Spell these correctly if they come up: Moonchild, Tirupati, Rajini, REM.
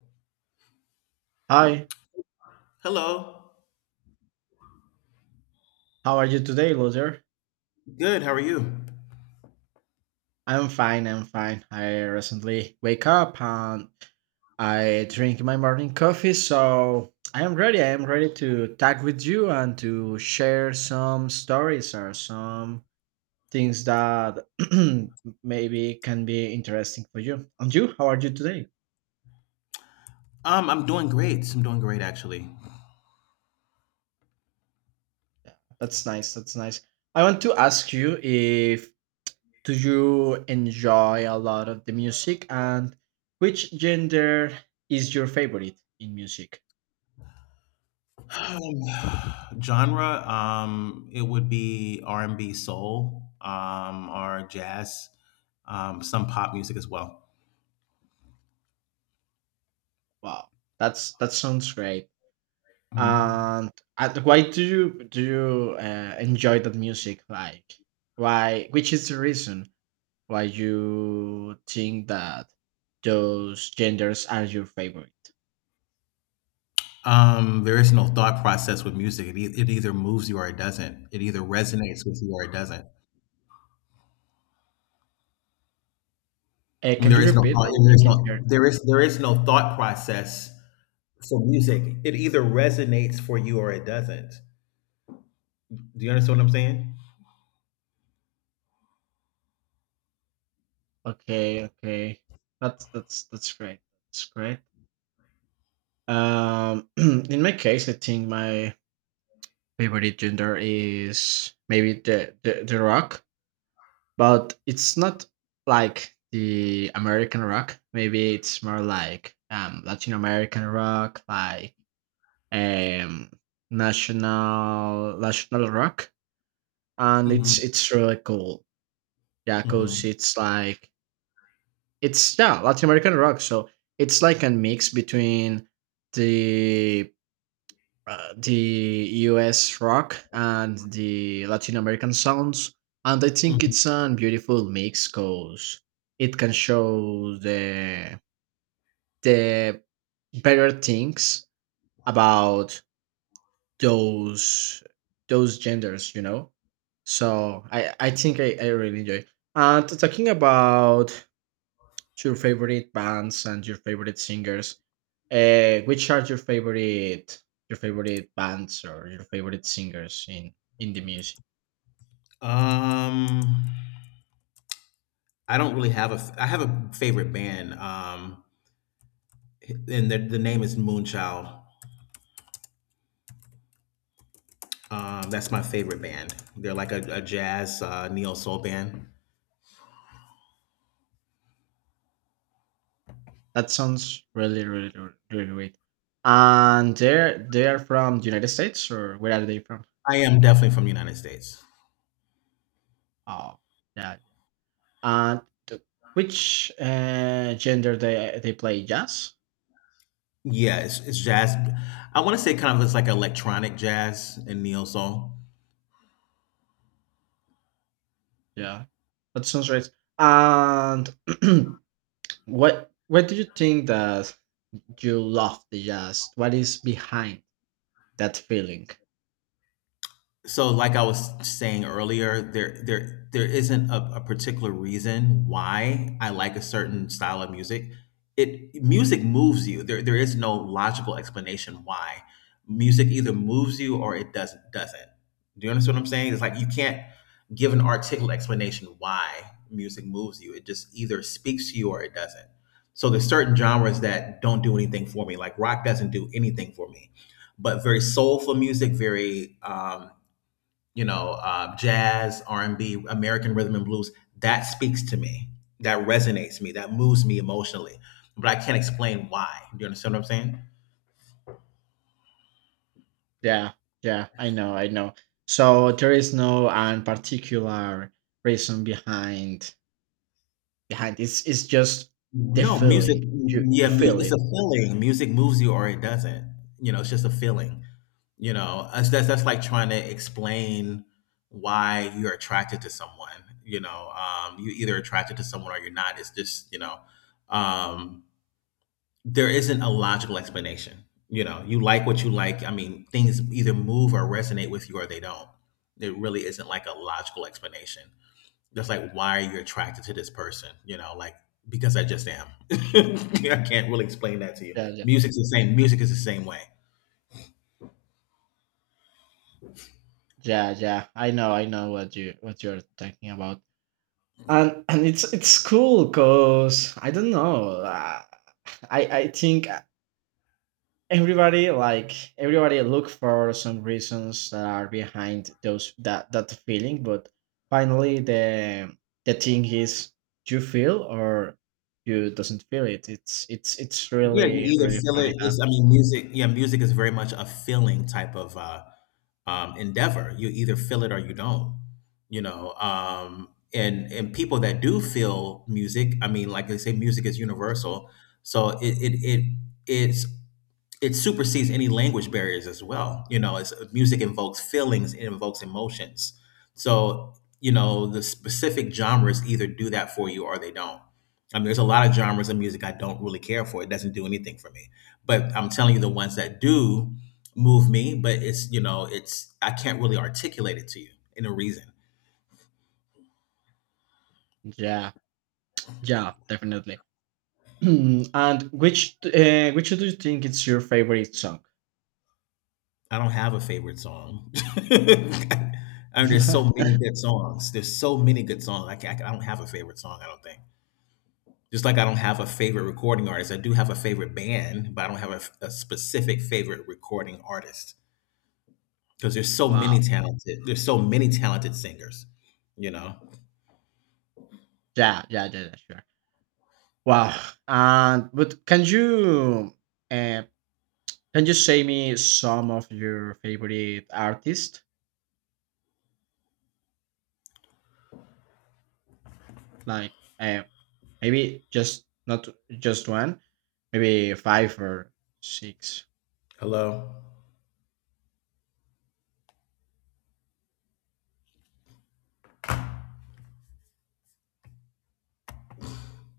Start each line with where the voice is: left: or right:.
right: Hi,
left: Hello.
right: how are you today, loser?
left: Good. How are you?
right: I'm fine, I'm fine. I recently wake up and I drink my morning coffee, so I am ready. I am ready to talk with you and to share some stories or some things that maybe can be interesting for you. And you, how are you today?
left: I'm doing great. I'm doing great actually.
right: That's nice, that's nice. I want to ask you if Do you enjoy a lot of the music? And which gender is your favorite in music?
left: Um, Genre, it would be R and B, soul, or jazz, some pop music as well.
right: Wow, that sounds great.
left: Mhm.
right: And, and why do you enjoy that music? Like, why? Which is the reason why you think that those genders are your favorite?
left: There is no thought process with music. It either moves you or it doesn't. It either resonates with you or it doesn't.
right: Can
left: There
right: you
left: is no
right: repeat?
left: thought.
right: I, I can hear.
left: There is no thought process for music. It either resonates for you or it doesn't. Do you understand what I'm saying?
right: Okay, okay. That's great. That's great. In my case, I think my favorite gender is maybe the rock, but it's not like the American rock. Maybe it's more like Latin American rock, like um national rock, and it's
left: Mhm.
right: it's really cool. Yeah, cause
left: Mhm,
right: it's like it's yeah Latin American rock, so it's like a mix between the the US rock and the Latin American sounds. And I think
left: mhm.
right: it's a beautiful mix because it can show the better things about those those genders, you know. So I really enjoy. And talking about your favorite bands and your favorite singers. Which are your favorite bands or your favorite singers in the music?
left: Um, I don't really have a f I have a favorite band, and the name is Moonchild. That's my favorite band. They're like a jazz, neo-soul band.
right: That sounds really really great. And they are from the United States or where are they from?
left: I am definitely from the United States.
right: Oh, yeah. And th- which gender they play jazz?
left: Yeah, it's jazz. I wanna say kind of it's like electronic jazz and neo-soul.
right: Yeah, that sounds right. And what do you think that you love the jazz what is behind that feeling?
left: So, like I was saying earlier, there isn't a particular reason why I like a certain style of music. It Music moves you. There is no logical explanation why music either moves you or it doesn't. Do you understand what I'm saying? It's like you can't give an articulate explanation why music moves you. It just either speaks to you or it doesn't. So there's certain genres that don't do anything for me. Like rock doesn't do anything for me, but very soulful music, very you know, jazz, R and B, American rhythm and blues. That speaks to me. That resonates me. That moves me emotionally. But I can't explain why. Do you understand what I'm saying?
right: Yeah yeah I know. So there is no particular reason behind, it's just the
left: No, music.
right: feeling, you
left: Yeah,
right: feel
left: it's a
right: it.
left: feeling. Music moves you or it doesn't. It's just a feeling. That's like trying to explain why you're attracted to someone. You either attracted to someone or you're not. It's just, um, there isn't a logical explanation. You like what you like. I mean, things either move or resonate with you or they don't. There really isn't like a logical explanation. That's like why are you attracted to this person, because I just am. I can't really explain that to you.
right: yeah yeah
left: Music's the same. Music is the same way.
right: yeah yeah I know what you're talking about. And it's cool because I don't know. I think, everybody like everybody look for some reasons that are behind those that that feeling, but finally the thing is you feel or you doesn't feel it. It's
left: Yeah, you
right: really
left: either
right: really
left: feel
right: funny
left: it.
right: that.
left: It's, I mean, music. Yeah, music is very much a feeling type of endeavor. You either feel it or you don't. And people that do feel music, I mean, like they say, music is universal. So it's it supersedes any language barriers as well. You know, it's Music invokes feelings, it invokes emotions. So, the specific genres either do that for you or they don't. I mean, there's a lot of genres of music I don't really care for. It doesn't do anything for me. But I'm telling you, the ones that do move me, but it's, you know, it's, I can't really articulate it to you in a reason.
right: Yeah yeah definitely. And which do you think is your favorite song?
left: I don't have a favorite song. I mean, there's so many good songs. There's so many good songs. I don't have a favorite song, I don't think. Just like I don't have a favorite recording artist, I do have a favorite band, but I don't have a specific favorite recording artist because there's so
right: Wow.
left: many talented. There's so many talented singers. You know.
right: Yeah, yeah, yeah, yeah, sure. Wow. And but can you uh, can you say me some of your favorite artists? Like, uh, maybe just not just one, maybe five or six.
left: Hello.